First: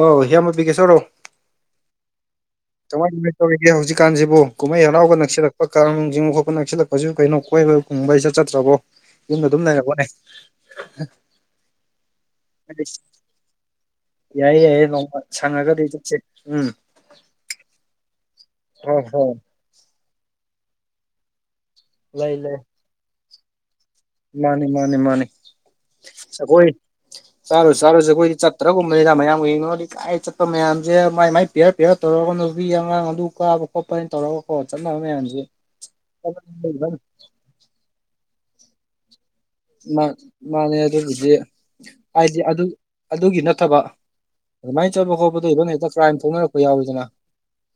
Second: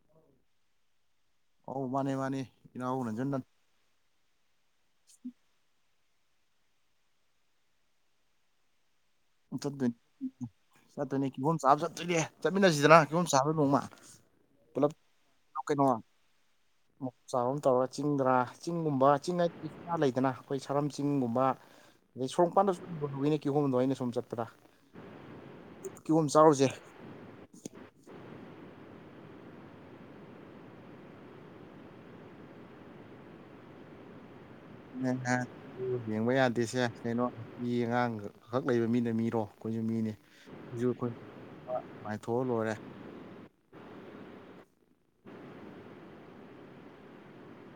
ꯑꯣ ꯍꯤꯌꯥꯃ ꯕꯤꯒꯦꯁꯣꯔ ꯔꯣ ꯑꯧ ꯃꯥꯅꯦ ꯃꯥꯅꯦ [unintelligible] ꯏꯅꯥꯎ ꯅꯪꯁꯨ ꯁꯦ ꯍꯧꯖꯤꯛꯀꯥꯟꯁꯤꯕꯨ ꯀꯨꯝꯍꯩ ꯍꯔꯥꯎꯒ ꯅꯛꯁꯤꯜꯂꯛꯄ ꯀꯥꯡ ꯆꯤꯡꯕ ꯈꯣꯠꯄ ꯅꯛꯁꯤꯜꯂꯛꯄꯖꯤꯕꯨ ꯀꯩꯅꯣ ꯀꯣꯏꯕ ꯀꯨꯝꯕ ꯏꯆꯠ ꯆꯠꯇ꯭ꯔꯕꯣ ꯌꯨꯝꯗ ꯑꯗꯨꯝ ꯆꯠꯇꯣꯏꯅꯦ ꯂꯩꯔꯕꯣꯅꯦ [unintelligible] ꯆꯠꯇꯣꯏꯅꯦ ꯀꯤꯍꯣꯝ ꯆꯥꯕ ꯆꯠꯇꯣꯏꯅꯦ ꯆꯠꯃꯤꯟꯅꯁꯤꯗꯅ ꯀꯤꯐꯣꯝ ꯆꯥꯕ ꯅꯣꯡꯃ ꯌꯥꯏꯌꯦ ꯌꯥꯏꯌꯦ ꯄꯨꯂꯞ ꯅꯣꯡꯃ ꯁꯪꯉꯒꯗꯨꯝ ꯆꯠꯁꯦ ꯎꯝ ꯃꯐꯝ ꯆꯥꯕ ꯑꯃ ꯇꯧꯔꯒ ꯆꯤꯡꯗꯔꯥ ꯍꯣꯏ ꯆꯤꯡꯒꯨꯝꯕ ꯍꯣꯏ ꯆꯤꯡ ꯍꯥꯏꯗꯤ__ ꯥ [unintelligible] ꯂꯩꯗꯅ ꯑꯩꯈꯣꯏ ꯁꯥꯔꯝ ꯆꯤꯡꯒꯨꯝꯕ ꯑꯗꯩ ꯂꯩ ꯂꯩ ꯁꯣꯔꯣꯛꯄꯥꯟꯗꯁꯨ [unintelligible] ꯀꯤꯍꯣꯝꯗꯣ ꯑꯩꯅ ꯁꯨꯝ ꯆꯠ__ ꯃꯥꯅꯤ ꯃꯥꯅꯤ ꯃꯥꯅꯤ ꯆꯥꯔꯨꯁꯦ ꯑꯈꯣꯏ ꯆꯥꯔꯨ ꯆꯥꯔꯨꯁꯦ ꯑꯩꯈꯣꯏꯗꯤ ꯆꯠꯇ꯭ꯔꯒꯨꯝꯕꯅꯤꯗꯅ ꯃꯌꯥꯝꯒ ꯌꯦꯡꯅꯔꯨꯔꯗꯤ ꯀꯥꯏ ꯆꯠꯄ ꯃꯌꯥꯝꯁꯦ ꯃꯥꯏ ꯃꯥꯏ__ ꯄꯤꯌꯥꯔ ꯄꯤꯌꯥꯔ ꯇꯧꯔꯒ ꯅꯨꯄꯤ ꯑꯉꯥꯡ ꯑꯗꯨ ꯀꯥꯕ ꯈꯣꯠꯄ ꯍꯥꯏꯅ ꯇꯧꯔꯒ [unintelligible] ꯌꯦꯡꯕ ꯌꯥꯗꯦꯁꯦ ꯀꯩꯅꯣ ꯃꯤ ꯑꯉꯥꯡ ꯈꯛ ꯂꯩꯕ ꯃꯤꯅ ꯃꯤꯔꯣ ꯑꯩꯈꯣꯏꯁꯨ ꯃꯥꯏ ꯃꯤꯅꯤ ꯃꯥꯅꯦ ꯑꯩꯈꯣꯏꯁꯨ ꯑꯩꯈꯣꯏ ꯑꯗꯨꯕꯨꯗꯤ ꯍꯥꯏꯗꯤ ꯃꯥꯏꯊꯣꯛꯑ ꯑꯗꯨ ꯂꯣꯏꯔꯦ ꯑꯗꯨꯒꯤ ꯅꯠꯇꯕ ꯑꯗꯨꯃꯥꯏꯅ ꯆꯠꯄ ꯈꯣꯠꯄꯗꯤ ꯑꯗꯨꯝ ꯍꯦꯛꯇ ꯀ꯭ꯔꯥꯏꯝ ꯊꯣꯛꯅꯔꯛꯄ ꯌꯥꯎꯋꯤꯗꯅ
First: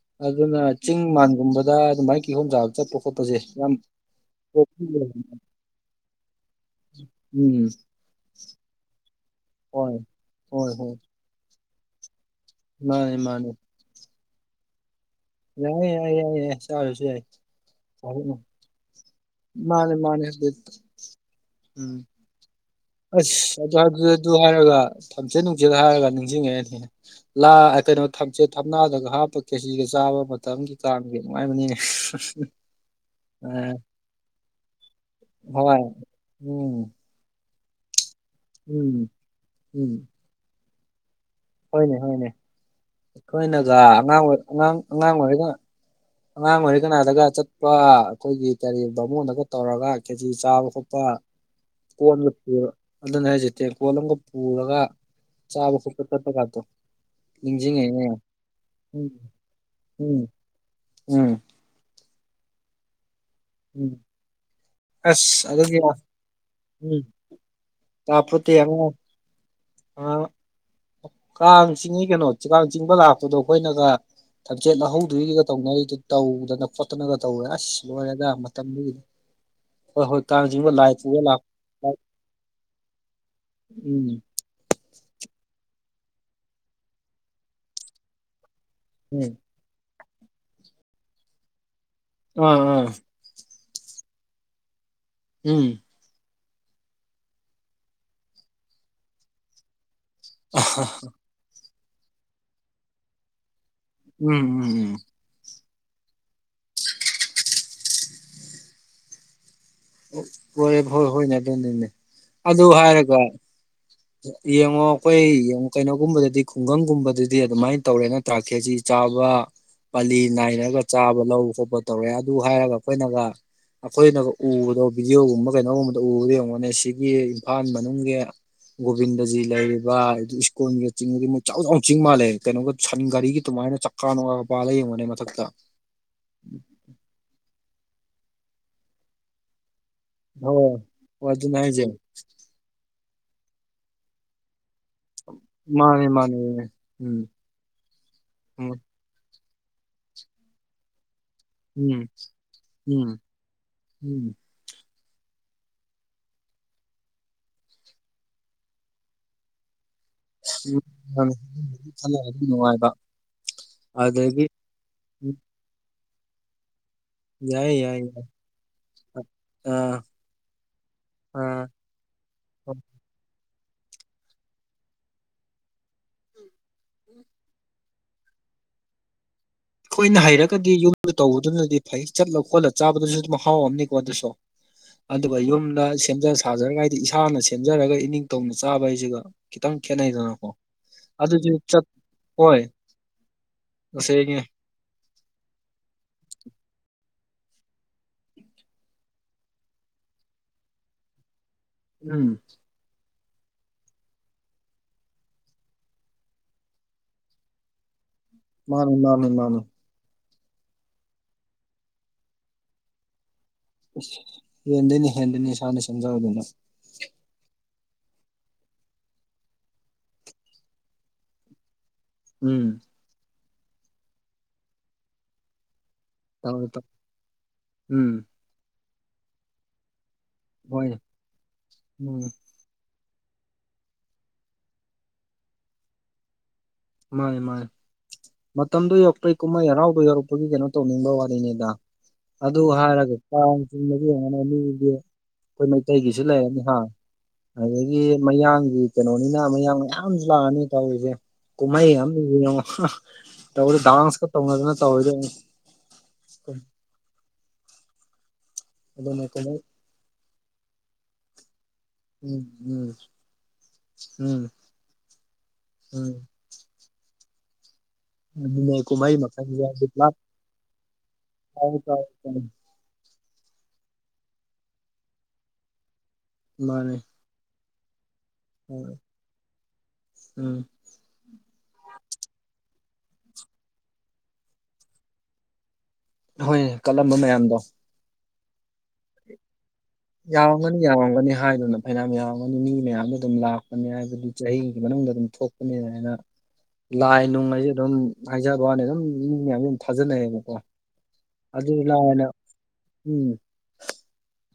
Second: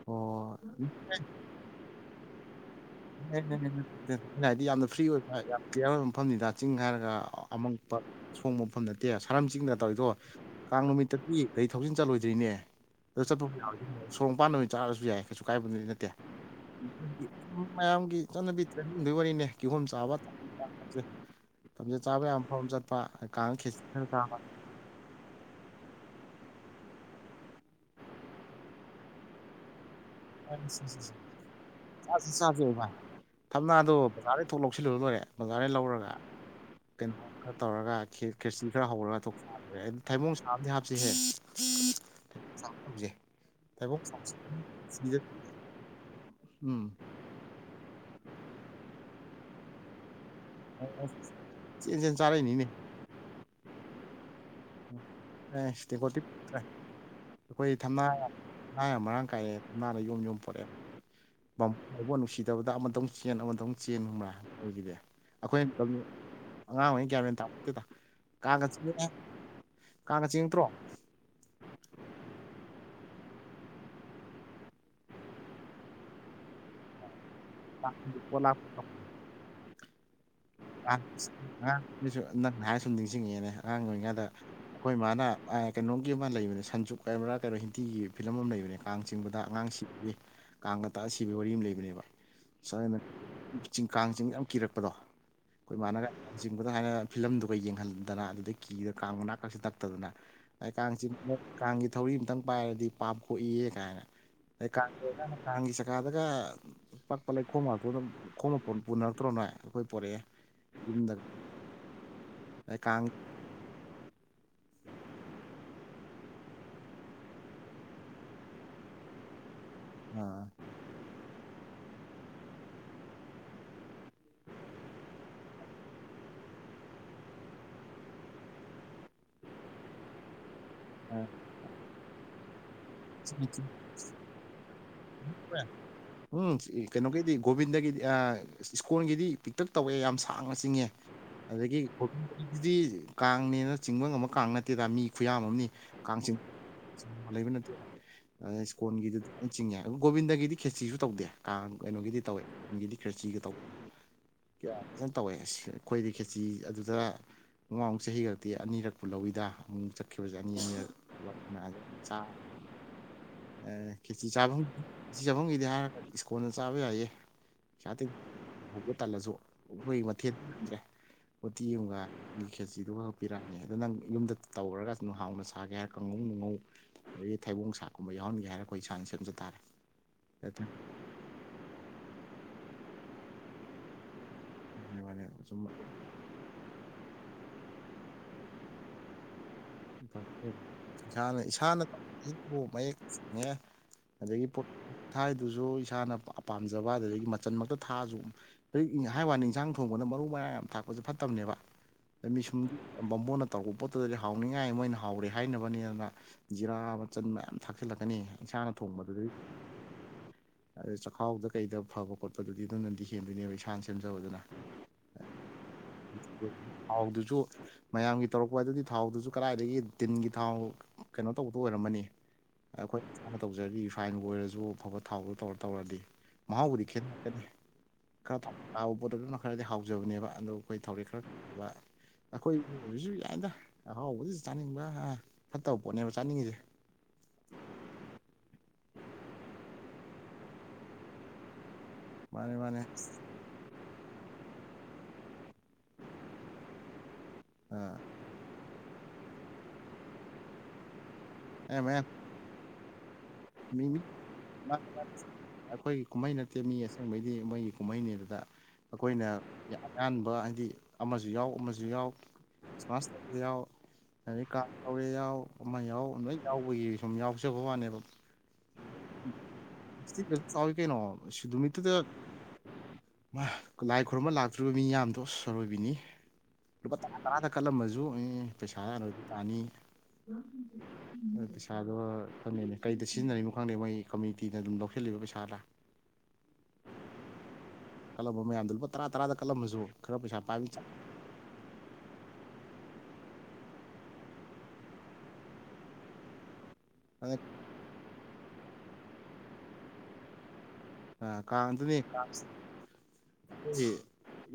ꯑꯣ ꯑꯗꯨꯅ ꯆꯤꯡ ꯃꯥꯟꯒꯨꯝꯕꯗ ꯑꯗꯨꯃꯥꯏꯅ ꯀꯤꯍꯣꯝ ꯆꯥꯕ ꯆꯠꯄ__ [unintelligible] ꯑꯩꯅ ꯍꯥꯏꯗꯤ ꯌꯥꯝꯅ ꯐ꯭ꯔꯤ ꯑꯣꯏꯕ ꯍꯥꯏꯕ [unintelligible] ꯃꯐꯝꯅꯤꯗ ꯆꯤꯡ ꯍꯥꯏꯔꯒ ꯎꯝ ꯑꯃꯡꯄꯠ ꯑꯁꯣꯡꯕ ꯃꯐꯝꯗ ꯇꯠ__ ꯇꯦ ꯁꯥꯔꯝ ꯆꯤꯡꯗꯒ ꯍꯣꯏ ꯇꯧꯔꯤꯗꯣ ꯍꯣꯏ ꯀꯥꯡ ꯍꯣꯏ ꯅꯨꯃꯤꯠꯇꯗꯤ ꯒꯥꯔꯤ ꯊꯧꯖꯤꯟ ꯆꯠꯂꯣꯏꯗ꯭ꯔꯤꯅꯦ ꯃꯥꯅꯦ ꯑꯗꯣ ꯃꯥꯅꯦ ꯆꯠꯄꯕꯨ ꯌꯥ__ ꯁꯣꯔꯣꯡ ꯄꯥꯟ ꯑꯣꯏ ꯇꯥꯔꯁꯨ ꯌꯥꯏ ꯀꯩꯁꯨ ꯀꯥꯏꯕꯗꯤ ꯌꯥꯏ ꯅꯠꯇꯦ ꯌꯥꯏ ꯌꯥꯏ ꯌꯥꯏ ꯆꯥꯔꯨꯁꯦ ꯌꯥꯏ ꯃꯌꯥꯝꯒꯤ ꯆꯠꯅꯕꯤ ꯇ꯭ꯔꯦꯟꯗꯤꯡꯗꯨꯏ ꯋꯥꯔꯤꯅꯦ ꯀꯤꯍꯣꯝ ꯃꯥꯅꯦ ꯆꯥꯕ ꯃꯥꯅꯦ ꯑꯗꯨ [unintelligible] ꯎꯝ ꯊꯝꯆꯦꯠ ꯆꯥꯕ ꯌꯥꯕ ꯃꯐꯝ ꯑꯃ ꯆꯠ__ ꯑꯁ ꯑꯗꯨ ꯑꯗꯨ ꯑꯗꯨ ꯍꯥꯏꯔꯒ ꯊꯝꯆꯦꯠ ꯅꯨꯡꯆꯦꯠ ꯍꯥꯏꯔꯒ ꯅꯤꯡꯖꯤꯡꯉꯛꯑꯦꯅꯦ ꯂꯥ ꯑ ꯀꯩꯅꯣ ꯊꯝꯆꯦꯠ ꯊꯝꯅꯥꯗꯒ ꯍꯥꯞꯄ ꯀꯦꯖꯤꯒ ꯆꯥꯕ ꯃꯇꯝ ꯃꯇꯝꯗꯨ ꯀꯥꯡꯗꯣ ꯅꯨꯡꯉꯥꯏꯕꯅꯤꯅꯦ ꯆꯥꯁꯤ ꯆꯥꯁꯦꯕ ꯚꯥꯏ ꯑ ꯊꯝꯅꯥꯗꯣ ꯕꯖꯥꯔꯗꯩ ꯊꯣꯛ ꯂꯧꯁꯤꯜꯂꯨꯔ ꯂꯣꯏꯔꯦ ꯕꯖꯥꯔꯗꯩ ꯍꯣꯏ ꯂꯧꯔꯒ ꯎꯝ ꯀꯩꯅꯣ ꯈꯔ ꯇꯧꯔꯒ ꯈꯦ ꯈꯦꯆꯤꯔ ꯈꯔ ꯎꯝ ꯍꯧꯔꯒ ꯊꯣꯛ [unintelligible] ꯎꯝ ꯑꯗꯣ ꯊꯩꯕꯣꯡ ꯁꯥ ꯑꯝꯗꯤ ꯍꯥꯞꯆꯤꯍꯦ ꯍꯣꯏꯅꯦ ꯍꯣꯏꯅꯦ ꯑꯩꯈꯣꯏꯅꯒ ꯇꯥꯏꯕꯪ ꯑꯉꯥꯡ ꯑꯣꯏ ꯑꯉꯥꯡ ꯑꯉꯥꯡ ꯁꯤꯗ ꯑꯣꯏꯔꯒ ꯑꯉꯥꯡ ꯑꯣꯏꯔꯤ ꯀꯅꯥꯗꯒ ꯆꯠꯄ ꯑꯩꯈꯣꯏꯒꯤ ꯀꯔꯤ ꯕꯥꯃꯣꯟꯗꯒ ꯇꯧꯔꯒ ꯈꯦꯆꯤ ꯆꯥꯕ__ ꯈꯣꯠꯄ ꯆꯦꯟ ꯆꯦꯟ ꯀꯣꯟꯒ ꯆꯥꯔꯛꯏꯅꯤꯅꯦ ꯄꯨꯔ ꯑꯗꯨꯅ ꯍꯥꯏꯖꯠꯇꯦ ꯀꯣꯜ ꯑꯃꯒ ꯄꯨꯔꯒ ꯆꯥꯕ ꯑꯦꯁ ꯐ ꯗꯦꯀꯣꯔꯇꯤꯞ ꯇꯠꯇ ꯈꯣ ꯑꯩꯈꯣꯏ ꯊꯝꯅꯥ ꯊꯝꯅꯥ ꯌꯥꯝ ꯃꯔꯥꯡ ꯀꯥꯏꯔꯛꯑꯦ ꯊꯝꯅꯥꯗ ꯌꯣꯝ ꯎꯝ ꯌꯣꯝ ꯄꯣꯔꯛꯑꯦ ꯎꯝ ꯐꯥꯎꯕ ꯅꯨꯡꯁꯤꯗꯕꯗ ꯑꯃꯇꯪ ꯆꯦꯟ ꯑꯃꯇꯪ ꯎꯝ ꯆꯦꯟꯒꯨꯝꯕ꯭ꯔꯥ ꯑꯣꯏꯒꯤꯗ ꯑꯁ ꯑꯩꯈꯣꯏ ꯑꯗꯨꯒꯤ ꯇ ꯎꯝ ꯑꯉꯥꯡꯍꯩꯅ ꯀꯌꯥꯃꯦꯟ ꯇꯥꯗ ꯀꯥ ꯀꯥꯞꯄꯣꯠꯇꯦ ꯑꯃꯨꯛ ꯀꯥꯒ ꯆꯦꯡꯛꯇ꯭ꯔꯣ ꯀꯥꯡ ꯆꯤꯡꯉꯤ ꯀꯩꯅꯣ ꯀꯥꯡ ꯆꯤꯡꯕ ꯂꯥꯛꯄꯗꯣ ꯑꯩꯈꯣꯏꯅꯒ ꯇꯝꯆꯦꯠ ꯂꯧꯍꯧꯗꯣꯏꯔꯤꯒ ꯇꯧꯅ ꯑꯩꯗꯨꯣ ꯇꯧꯗꯅ ꯈꯣꯠꯇꯅꯒ ꯇꯧꯔꯦ ꯄꯣꯂꯞ [unintelligible] ꯍꯣꯏ ꯍꯣꯏ ꯀꯥꯡ ꯆꯤꯡꯕ ꯂꯥꯏ ꯑ ꯄꯨꯔ ꯂꯥꯛ ꯑꯉꯥꯡꯁꯨ ꯅꯪ ꯍꯥꯏ ꯁꯨꯝ ꯅꯤꯡꯁꯤꯡꯉꯤꯦꯅꯦ ꯑꯉꯥꯡ ꯎꯝ ꯑꯣꯏꯔꯤꯉꯗ ꯑꯩꯈꯣꯏ ꯃꯥꯅ ꯀꯩꯅꯣꯝꯒꯤ ꯑꯃ ꯂꯩꯕꯅꯦ ꯁꯟꯖꯨ ꯀꯩꯔꯥ ꯀꯩꯅꯣ ꯍꯤꯟꯗꯤꯒꯤ ꯐꯤꯂꯝ ꯑꯃ ꯂꯩꯕꯅꯦ ꯀꯥꯡ ꯎꯝ ꯆꯤꯡꯕꯗ ꯑꯉꯥꯡ ꯁꯤ ꯀꯥꯡꯒ ꯇꯛꯑ ꯁꯤꯕꯒꯤ ꯋꯥꯔꯤ ꯑꯃ ꯂꯩꯕꯅꯦꯕ ꯑꯥ ꯑꯥ ꯁꯅ ꯆꯤꯡ ꯀꯥꯡꯁꯤꯡ ꯌꯥꯝ ꯀꯤꯔꯛꯄꯗꯣ ꯑꯩꯈꯣꯏ ꯎꯝ ꯏꯃꯅꯒ ꯆꯤꯡꯕꯗ ꯍꯥꯏꯥꯏꯅ ꯐꯤꯂꯝꯗꯨꯒ ꯌꯦꯡꯍꯟꯗꯅ ꯑꯗꯨꯗꯒꯤ ꯀꯤꯗ ꯀꯥꯡ ꯃꯅꯥꯀꯁꯤ ꯇꯛꯇꯗꯅ ꯑꯩ ꯀꯥꯡꯁꯤ ꯀꯥꯡꯒꯤ ꯊꯧꯔꯤ ꯑꯃꯝꯇꯪ ꯄꯥꯏꯔꯗꯤ ꯄꯥꯞꯊꯣꯛꯏꯌꯦ ꯀꯥꯏꯅ ꯎꯝ ꯎꯝ ꯑꯩ ꯎꯝ ꯀꯥꯡꯒꯤ ꯆꯀꯥꯗꯒ ꯄꯠꯂꯩ ꯈꯣꯝ ꯉꯥꯛꯇꯣ ꯑꯗꯨꯝ ꯈꯣꯝꯛꯄ ꯄꯨꯅꯔꯛꯇ꯭ꯔꯣ ꯅꯣꯏ ꯄꯣꯔꯛꯑꯦ ꯍꯣꯏꯦ ꯍꯣꯏ ꯌꯨꯝꯗꯒ ꯍꯣꯏꯅꯦ ꯑꯗꯨꯅꯤꯅꯦ ꯑꯗꯨ ꯑꯗꯩ ꯀꯥꯡ ꯍꯥꯏꯔꯒ ꯌꯦꯡꯉꯣ ꯑꯩꯈꯣꯏ ꯌꯦꯡꯉ ꯀꯩꯅꯣꯒꯨꯝꯕꯗꯗꯤ ꯈꯨꯡꯒꯪꯒꯨꯝꯕꯗꯗꯤ ꯑꯗꯨꯃꯥꯏꯅ ꯇꯧꯔꯦꯅ ꯇ꯭ꯔꯥꯛꯀꯦꯁꯤ ꯆꯥꯕ ꯄꯥꯂꯤ ꯑ ꯅꯥꯏꯔꯒ ꯆꯥꯕ ꯂꯧꯕ ꯈꯣꯠꯄ ꯇꯧꯔꯦ ꯑꯗꯨ ꯍꯥꯏꯔꯒ ꯑꯩꯈꯣꯏꯅꯒ ꯑꯩꯈꯣꯏꯅꯒ ꯎꯕꯗꯣ ꯚꯤꯗꯤꯑꯣꯒꯨꯝꯕ ꯀꯩꯅꯣꯒꯨꯝꯕꯗ ꯎꯕꯗ ꯌꯦꯡꯉꯣꯅꯦ ꯁꯤꯒꯤ ꯏꯝꯐꯥꯜ ꯃꯅꯨꯡꯒꯤ ꯒꯣꯕꯤꯟꯗꯖꯤ ꯂꯩꯔꯤꯕ ꯁ꯭ꯀꯨꯜꯒꯤ ꯆꯤꯡꯗꯤ ꯃꯣꯏꯛ ꯆꯥꯎꯅ ꯆꯤꯡ ꯃꯥꯜꯂꯦ ꯀꯩꯅꯣ ꯁꯟ ꯒꯥꯔꯤꯒꯤ ꯑꯗꯨꯃꯥꯏꯅ ꯆꯥꯛꯀꯥ ꯅꯨꯡꯀꯥꯒ ꯄꯥꯂꯒ ꯌꯦꯡꯉꯅꯦ ꯃꯊꯛꯇ ꯎꯝ ꯀꯩꯅꯣꯒꯤꯗꯤ ꯒꯣꯕꯤꯟꯗꯒꯤꯗꯤ ꯏꯁꯀꯣꯟꯒꯤꯗꯤ ꯄꯤꯛꯇꯛ ꯇꯧꯑꯦ ꯌꯥꯝ ꯁꯥꯡꯅ ꯍꯣꯏ ꯆꯤꯡꯉꯦ ꯍꯣꯏ ꯑꯗꯨꯅꯦ ꯍꯥꯏꯁꯦ ꯑꯗꯒꯤꯗꯤ ꯀꯥꯡꯅꯦꯅ ꯆꯤꯡꯕ ꯉꯝꯕ ꯀꯥꯡ ꯅꯠꯇꯦꯗ ꯃꯤ ꯈꯨꯌꯥꯝ ꯑꯃꯅꯤ ꯃꯥꯅꯦ ꯃꯥꯅꯦ ꯀꯥꯡꯆꯤꯡ ꯎꯝ ꯂꯩꯕꯅ ꯑ ꯎꯝ ꯏꯁꯀꯣꯟꯒꯤꯗꯨ ꯆꯤꯡꯉꯦ ꯑ ꯒꯣꯕꯤꯟꯗꯒꯤꯗꯤ ꯈꯦꯆꯤꯁꯨ ꯇꯧꯗꯦ ꯀꯥꯡ ꯎꯝ ꯀꯩꯅꯣꯒꯤꯗꯤ ꯇꯧꯏꯦꯒꯤꯗꯤ ꯈꯔ ꯎꯝ ꯆꯤꯒ ꯇꯧ ꯎꯝ ꯀꯌꯥ ꯀ ꯇꯧꯋꯦ ꯑꯩꯈꯣꯏꯗꯤ ꯈꯦꯆꯤ ꯑꯗꯨꯗ ꯃꯨꯥꯎꯃꯨꯛ ꯆꯍꯤ ꯈꯛꯇꯤ ꯑꯅꯤꯔꯛꯄꯨ ꯂꯧꯏꯤꯗ ꯑꯃꯨꯛ ꯆꯠꯈꯤꯕꯁꯦ ꯑꯅꯤ ꯎꯝ ꯑꯅꯤꯔꯛ ꯃꯥꯅꯦ ꯈꯟꯅꯔꯗꯤ ꯅꯨꯡꯉꯥꯏꯕ ꯈꯦꯆꯤ ꯑꯗꯒꯤ ꯆꯥꯐꯝ ꯈꯦꯆꯤ ꯎꯝ ꯆꯥꯐꯝꯒꯤꯗꯤ ꯍꯥꯏꯔ ꯏꯁꯀꯣꯟꯜꯅ ꯆꯥꯕ ꯌꯥꯏꯌꯦ ꯌꯥꯏ ꯌꯥꯏ ꯌꯥꯗ ꯌꯥꯏ ꯇꯜꯂꯁꯨ ꯑꯥ ꯑꯩꯈꯣꯏ ꯃꯊꯦꯜꯠꯗ꯭ꯔꯦ ꯄꯣꯇꯤ ꯑꯥ ꯑꯃꯒ ꯈꯦꯖꯤꯗꯨꯒ ꯈꯛ ꯄꯤꯔꯛꯑꯅꯤ ꯑꯗꯣ ꯅꯪ ꯌꯨꯝꯗ ꯇꯧꯔꯒ ꯅꯨꯡ ꯍꯥꯎꯅ ꯁꯥꯒꯦ ꯍꯥꯏꯔ ꯀꯥꯡꯉꯧ ꯅꯨꯡꯉꯧ ꯑꯗꯒꯤ ꯊꯩꯕꯣꯡ ꯆꯥꯛꯀꯨꯝꯕ ꯌꯥꯎꯍꯟꯒꯦ ꯍꯥꯏ ꯑꯩꯈꯣꯏ ꯏꯁꯥꯡꯅ ꯁꯦꯝꯖ ꯇꯥꯔꯦ ꯑꯩꯈꯣꯏꯅ ꯍꯩꯔꯒꯗꯤ ꯌꯨꯝꯗꯨ ꯇꯧꯕꯗꯨꯅꯗꯤ ꯐꯩ ꯆꯠꯂ ꯈꯣꯠꯂ ꯆꯥꯕꯗꯨꯅꯁꯨ ꯑꯗꯨꯝ ꯍꯥꯎꯑꯝꯅꯤꯀꯣ ꯑꯗꯨꯁꯨ ꯑꯗꯨꯒ ꯁꯨꯝ ꯌꯨꯝꯗ ꯁꯦꯝꯖ ꯁꯥꯖꯔꯒ ꯍꯥꯏꯗꯤ ꯏꯁꯥꯅ ꯁꯦꯝꯖꯔꯒ ꯏꯅꯤꯡꯊꯧꯧꯅ ꯆꯥꯕ ꯍꯥꯏꯁꯤꯒ ꯈꯤꯇꯪ ꯈꯦꯠꯅꯩꯗꯅꯀꯣ ꯏꯁꯥꯅ ꯑꯗꯨꯗꯤ ꯏꯁꯥꯅ ꯆꯠ ꯃꯌꯦꯛꯅꯦ ꯁꯦꯒꯤ ꯊꯥꯏꯗꯨꯁꯨ ꯏꯁꯥꯅ ꯄꯥꯝꯖꯕ ꯑꯗꯨꯗꯒꯤ ꯃꯆꯜ ꯃꯛꯇ ꯊꯥꯁꯨ ꯍꯧꯛ ꯍꯥꯏ ꯋꯥꯅꯤ ꯏꯟꯁꯥꯡ ꯊꯣꯡꯕꯅ ꯃꯔꯨ ꯃꯔꯥꯡ ꯌꯥꯝ ꯊꯥꯛꯄꯁꯦ ꯐꯠꯇꯕꯅꯦꯕ ꯑ ꯎꯝ ꯃꯤ ꯁꯨꯝ ꯕꯝꯕꯣꯅ ꯇꯧꯔꯛꯄ ꯄꯣꯠꯇꯨꯗꯗꯤ ꯍꯥꯎꯅꯤꯡꯉꯤ ꯉꯥꯏ ꯃꯣꯏꯅ ꯍꯥꯎꯔꯦ ꯍꯥꯏꯅꯕꯅꯤ ꯑꯗꯨꯅ ꯖꯤꯔꯥ ꯃꯆꯟ ꯃꯌꯥꯝ ꯊꯥꯛꯆꯤꯜꯂꯛꯀꯅꯤ ꯏꯁꯥꯅ ꯃꯥꯅꯤ ꯃꯥꯅꯤ ꯃꯥꯅꯤ ꯑꯗ ꯆꯥꯛꯈꯥꯎꯗ ꯀꯩꯗ ꯐꯕ ꯈꯣꯠꯄꯗꯨꯗꯤ ꯑꯗꯨꯝꯅꯗꯤ ꯍꯦꯟꯗꯣꯏꯅꯦꯕ ꯑꯩ ꯁꯥꯏꯟꯁ ꯌꯦꯗꯅꯤ ꯍꯦꯟꯗꯅꯤ ꯁꯅꯤ ꯁꯖꯥꯎꯗꯅ ꯊꯥꯎꯗꯨꯁꯨ ꯃꯌꯥꯝꯒꯤ ꯇꯧꯔꯛꯄ ꯍꯥꯏꯗꯗꯤ ꯊꯥꯎꯗꯨꯁꯨ ꯀꯗꯥꯏꯗꯒꯤ ꯇꯤꯟꯒꯤ ꯊꯥꯎ ꯀꯩꯅꯣ ꯇꯧꯕꯗꯣ ꯑꯣꯏꯔꯝꯃꯅꯤ ꯎꯝ ꯑꯩꯈꯣꯏ ꯀꯣ ꯇꯧꯖꯔꯤ ꯐꯥꯏꯟꯕꯨ ꯑꯣꯏꯔꯁꯨ ꯑꯐꯕ ꯊꯥꯎꯗꯣ ꯇꯧꯔ ꯇꯧꯔꯗꯤ ꯇꯧꯔꯦ ꯇꯧ ꯃꯍꯥꯎꯕꯨꯗꯤ ꯈꯦꯠꯅꯔꯛꯀꯅꯤ ꯎꯝ ꯈꯔ ꯍꯥꯎꯕ ꯄꯣꯠꯇ ꯑꯗꯨꯅ ꯈꯔꯗꯤ ꯍꯥꯎꯖꯕꯅꯦꯕ ꯑꯗꯣ ꯑꯩꯈꯣꯏ ꯍꯣꯏ ꯊꯧꯔꯤꯛ ꯈꯔꯕ ꯎꯝ ꯑꯩꯈꯣꯏꯖꯤꯁꯨ ꯌꯥꯏꯗ ꯑꯍꯥꯎꯕꯗꯨꯁꯨ ꯆꯥꯅꯤꯡꯕ꯭ꯔꯥ ꯑ ꯐꯠꯇꯕ ꯄꯣꯠꯅꯦꯕ ꯆꯥꯅꯤꯡꯉꯤꯁꯦ ꯃꯅꯤ ꯝꯅꯤ ꯃꯇꯝꯗꯣ ꯌꯧꯔꯛꯄꯩ ꯀꯨꯝꯍꯩ ꯍꯔꯥꯎꯕ ꯌꯧꯔꯛꯄꯒꯤ ꯀꯩꯅꯣ ꯇꯧꯅꯤꯡꯕ ꯋꯥꯔꯤꯅꯤꯗ ꯃꯥꯅꯦ ꯑꯗꯨ ꯃꯥꯅꯦ ꯍꯥꯏꯔꯒꯦ ꯆ ꯆꯤꯡꯕꯒꯤꯡꯉꯅꯅꯤꯗꯤ ꯑꯩꯈꯣꯏ ꯃꯩꯇꯩꯒꯤꯁꯨ ꯂꯩꯔꯅꯤ ꯍꯥ ꯑꯗꯒꯤ ꯃꯌꯥꯡꯒꯤ ꯀꯩꯅꯣꯅꯤꯅ ꯃꯌꯥꯡ ꯃꯌꯥꯝꯁꯨ ꯂꯥꯛꯑꯅꯤ ꯇꯧꯔꯤꯁꯦ ꯑꯌꯥꯝ ꯀꯨꯝꯃꯩ ꯑꯌꯥꯝ ꯑꯃꯗꯨꯁꯨ ꯌꯦꯡꯉꯣ ꯇꯧꯔꯥ ꯃꯤ ꯃꯤ ꯗꯥꯟꯁꯀꯥ ꯇꯧꯅꯗꯅ ꯇꯧꯔꯤꯗꯣ ꯑꯩꯈꯣꯏꯒꯤ ꯀꯨꯝꯍꯩ ꯅꯠꯇꯦ ꯃꯤ ꯑꯁꯦꯡꯕꯩꯗꯤ ꯃꯣꯏꯒꯤ ꯀꯨꯝꯍꯩꯅꯤ ꯑꯗꯨꯗ ꯑꯗꯨꯅꯦ ꯑꯩꯈꯣꯏꯅ ꯀꯨꯝꯍꯩ ꯑꯌꯥꯝꯥꯟꯕ ꯍꯥꯏꯗꯤ ꯑꯃꯁꯨ ꯌꯥꯎ ꯑꯃꯁꯨ ꯌꯥꯎ ꯎꯝ ꯎꯝ ꯇ ꯎꯝ ꯌꯥ ꯀ ꯌꯥꯎ ꯃ ꯌꯥꯎ ꯎꯝ ꯌꯥꯎꯕꯒꯤ ꯁꯨꯝ ꯌꯥꯎꯖꯕ ꯋꯥꯅꯦꯕ ꯀꯨꯃꯔꯤ ꯃꯀꯂ ꯇ ꯐꯦꯁꯇꯤꯚꯦꯜ ꯆꯥꯎꯋꯤ ꯀꯩꯅꯣ [unintelligible] [unintelligible] ꯃꯥ ꯂꯥꯏ ꯈꯨꯔꯨꯝꯕ ꯂꯥꯛꯇꯣꯔꯤꯕ ꯃꯤ ꯌꯥꯝꯌꯥꯝꯗꯣ ꯑꯥꯔꯣꯏꯕꯤꯅꯤ ꯃꯥꯅꯦ ꯂꯨꯞꯄ ꯇꯔꯥ ꯀꯠꯂꯝꯃꯁꯨ ꯄꯩꯁꯥ ꯑꯔꯣꯏꯕꯤ ꯇꯥꯅꯤ ꯎꯝ ꯄꯩꯁꯥꯗꯣ ꯈꯪꯗꯅꯦ ꯀꯩꯗ ꯁꯤꯖꯤꯟꯅꯔꯤꯅꯣ ꯈꯪꯗꯦ ꯃꯣꯏ ꯀꯝꯃꯨꯅꯤꯇꯤꯅ ꯑꯗꯨꯝ ꯂꯧꯁꯤꯜꯂꯤꯕ ꯄꯩꯁꯥꯗ ꯍꯣꯏ ꯀꯜꯂꯝꯕ ꯃꯌꯥꯝꯗꯣ ꯀꯜꯂꯝꯕ ꯃꯌꯥꯝꯗꯣ ꯂꯨꯄꯥ ꯇꯔꯥ ꯇꯔꯥꯗ ꯀꯜꯂꯝꯃꯁꯨ ꯌꯥꯎꯔꯒꯅꯤ ꯌꯥꯎꯔꯝꯒꯅꯤ ꯍꯥꯏꯗꯨꯅ ꯍꯥꯏꯅꯥ ꯃꯌꯥꯝ ꯑꯃꯅꯤꯅꯤ ꯃꯤ ꯃꯌꯥꯝꯅ ꯑꯗꯨꯝ ꯂꯥꯛꯄꯅꯦ ꯍꯥꯏꯕꯗꯤ ꯆꯍꯤꯒꯤ ꯃꯅꯨꯡꯗ ꯑꯗꯨꯝ ꯊꯣꯛꯄꯅꯦ ꯍꯥꯏꯅ ꯂꯥꯏ ꯅꯨꯡ ꯍꯥꯏꯁꯦ ꯑꯗꯨꯝ ꯍꯥꯏꯖꯕ ꯋꯥꯅꯤ ꯑꯗꯨꯝ ꯃꯤ ꯃꯌꯥꯝꯁꯦ ꯑꯗꯨꯝ ꯊꯥꯖꯅꯩꯌꯦꯕꯀꯣ ꯑꯗꯨ ꯀꯥꯡꯗꯨꯅꯦ ꯂꯥꯏꯅ ꯎꯝ ꯑꯩ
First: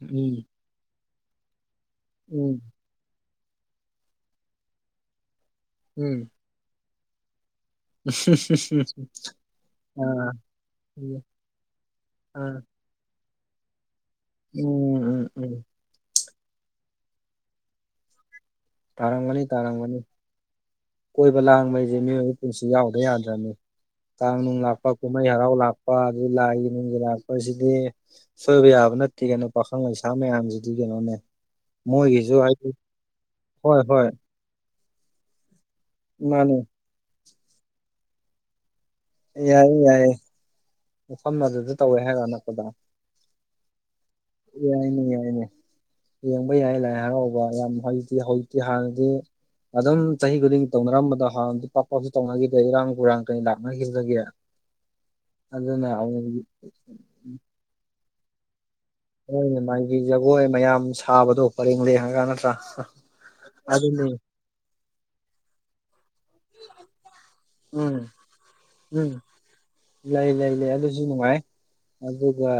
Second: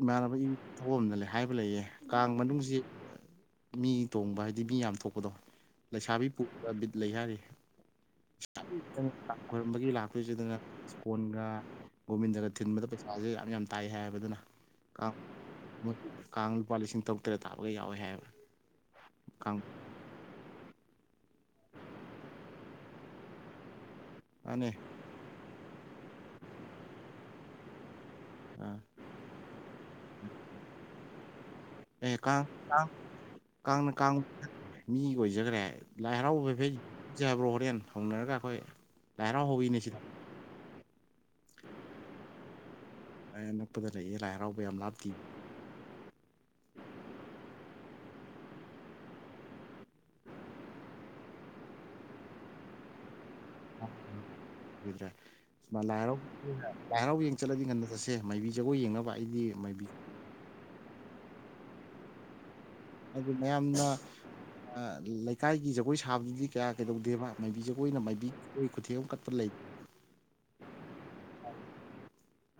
ꯎꯝ ꯑꯣꯝꯗ ꯂꯩ ꯍꯥꯏꯕ ꯂꯩꯌꯦ ꯀꯥꯡ ꯎꯝ ꯃꯅꯨꯡꯁꯤ ꯃꯤ ꯇꯣꯡꯕ ꯍꯥꯏꯗꯤ ꯃꯤ ꯌꯥꯝ ꯊꯣꯛꯄꯗꯣ ꯂꯩꯁꯥꯕꯤ ꯎꯝ ꯂꯩ ꯍꯥꯏꯔꯤ ꯈꯣꯏꯔꯝꯕꯒꯤ ꯑꯥ ꯂꯥꯛꯄꯥꯁꯤꯗꯅꯦ [unintelligible] ꯎꯝ ꯐꯣꯟꯒ ꯒꯣꯕꯤꯟꯗꯒ ꯑꯥ ꯊꯤꯟꯕꯗ ꯄꯩꯁꯥꯥꯁꯦ ꯌꯥꯝ ꯌꯥꯝ ꯇꯥꯏ ꯍꯥꯏꯕ ꯑꯗꯨꯅ ꯀꯥꯡ ꯎꯝ ꯎꯝ ꯎꯝ ꯀꯥꯡ ꯂꯨꯄꯥ ꯂꯤꯁꯤꯡ ꯇꯔꯨꯛ ꯇꯔꯦꯠ ꯇꯥꯕꯒ ꯌꯥꯎꯋꯦ ꯍꯥꯏꯕ꯭ꯔꯥ ꯇꯥꯔꯝꯒꯅꯤ ꯇꯥꯔꯝꯒꯅꯤ ꯀꯣꯏꯕ ꯂꯥꯡꯕ ꯍꯥꯏꯁꯦ ꯃꯤꯑꯣꯏꯕ ꯏꯁꯤꯡꯁꯨ ꯌꯥꯎꯗ ꯌꯥꯗ꯭ꯔꯕꯅꯤ ꯀꯥꯡ ꯅꯨꯡ ꯃꯥꯅꯦ ꯂꯥꯛꯄ ꯀꯨꯝꯍꯩ ꯍꯔꯥꯎ ꯂꯥꯛꯄ ꯑꯗꯒꯤ ꯂꯥꯏꯒꯤ ꯅꯨꯡꯒꯤ ꯂꯥꯛꯄꯁꯤꯗꯤ ꯁꯣꯏꯕ ꯑꯥ ꯌꯥꯕ ꯅꯠꯇꯦ ꯀ ꯀꯩꯅꯣ ꯄꯥꯈꯪ ꯂꯩꯁꯥ ꯃꯌꯥꯝꯁꯤꯗꯤ ꯀꯩꯅꯣꯅꯦ ꯑꯦ ꯃꯣꯏꯒꯤꯁꯨ ꯀꯥꯡ ꯍꯥꯏꯗꯤ ꯀꯥꯡ ꯍꯣꯏ ꯀꯥꯡꯅ ꯍꯣꯏ ꯀꯥꯡ ꯃꯤ ꯑꯣꯏꯖꯈ꯭ꯔꯦ ꯂꯥꯏ ꯍꯔꯥꯎꯕ ꯃꯥꯅꯤ ꯐꯩ ꯆꯠꯁꯦ ꯍꯥꯏꯕꯔꯣ ꯍꯣꯔꯦꯟ ꯍꯧꯅꯔꯒ ꯑꯩꯈꯣꯏ ꯂꯥꯏ ꯍꯔꯥꯎ ꯍꯧꯋꯤꯅꯦ ꯌꯥꯏꯌꯦ ꯁꯤꯗ ꯌꯥꯏꯌꯦꯦ ꯃꯐꯝ ꯑꯗꯨꯗ ꯇꯧꯋꯦ ꯍꯥꯏꯔ ꯑꯅꯛꯄꯗ [unintelligible] [unintelligible] ꯌꯥꯏꯅꯦ ꯌꯥꯏꯅꯦ ꯌꯦꯡꯕ ꯌꯥꯏ ꯂꯥꯏ ꯍꯔꯥꯎꯕ ꯌꯥꯝ ꯍꯧꯩꯖꯤꯛꯇꯤ ꯍꯧꯖꯤꯛꯇꯤ ꯍꯥꯟꯅꯗꯤ ꯑꯗꯨꯝ ꯆꯍꯤ ꯈꯨꯗꯤꯡꯒꯤ ꯇꯧꯅꯔꯝꯕꯗꯣ ꯍ ꯄꯥꯛꯄꯁꯨ ꯇꯧꯅꯈꯤꯗ꯭ꯔꯦ ꯏꯔꯥꯡ ꯍꯨꯔꯥꯡ ꯂꯥꯛꯅ ꯈꯤꯕꯗꯒꯤ ꯂꯣꯏꯗ꯭ꯔꯦ ꯑꯗꯨꯅ ꯂꯥꯏ ꯍꯔꯥꯎ ꯑꯃꯨꯛ ꯂꯥꯏ ꯍꯔꯥꯎꯕ ꯌꯦꯡ ꯆꯠꯂꯗꯤ ꯉꯟꯅꯗꯁꯦ ꯃꯥꯏꯕꯤ ꯖꯒꯣꯏ ꯌꯦꯡꯅꯕ ꯍꯥꯏ ꯅꯣꯏꯅꯦ ꯃꯥꯒꯤ ꯖꯒꯣꯏ ꯃꯌꯥꯝ ꯁꯥꯕꯗꯣ ꯄꯔꯦꯡ ꯂꯔꯦꯡꯉꯒ ꯅꯠꯇ꯭ꯔꯥ ꯍꯥꯏ ꯃꯌꯥꯝꯅ ꯑꯗꯨꯅꯤ ꯂꯩꯀꯥꯏꯒꯤ ꯖꯒꯣꯏ ꯁꯥꯕꯗꯨꯗꯤ ꯀꯌꯥ ꯀꯩꯗꯧꯗꯦꯕ ꯃꯥꯏꯕꯤ ꯎꯝ ꯖꯒꯣꯏꯅ ꯃꯥꯏꯕꯤꯣꯏ ꯈꯨꯊꯦꯛ ꯑꯃ ꯎꯝ ꯀꯠꯄ ꯂꯩꯇ ꯂꯩ ꯂꯩ ꯂꯩ ꯑꯗꯨꯁꯨ ꯅꯨꯡꯉꯥꯏ ꯑꯗꯨꯒ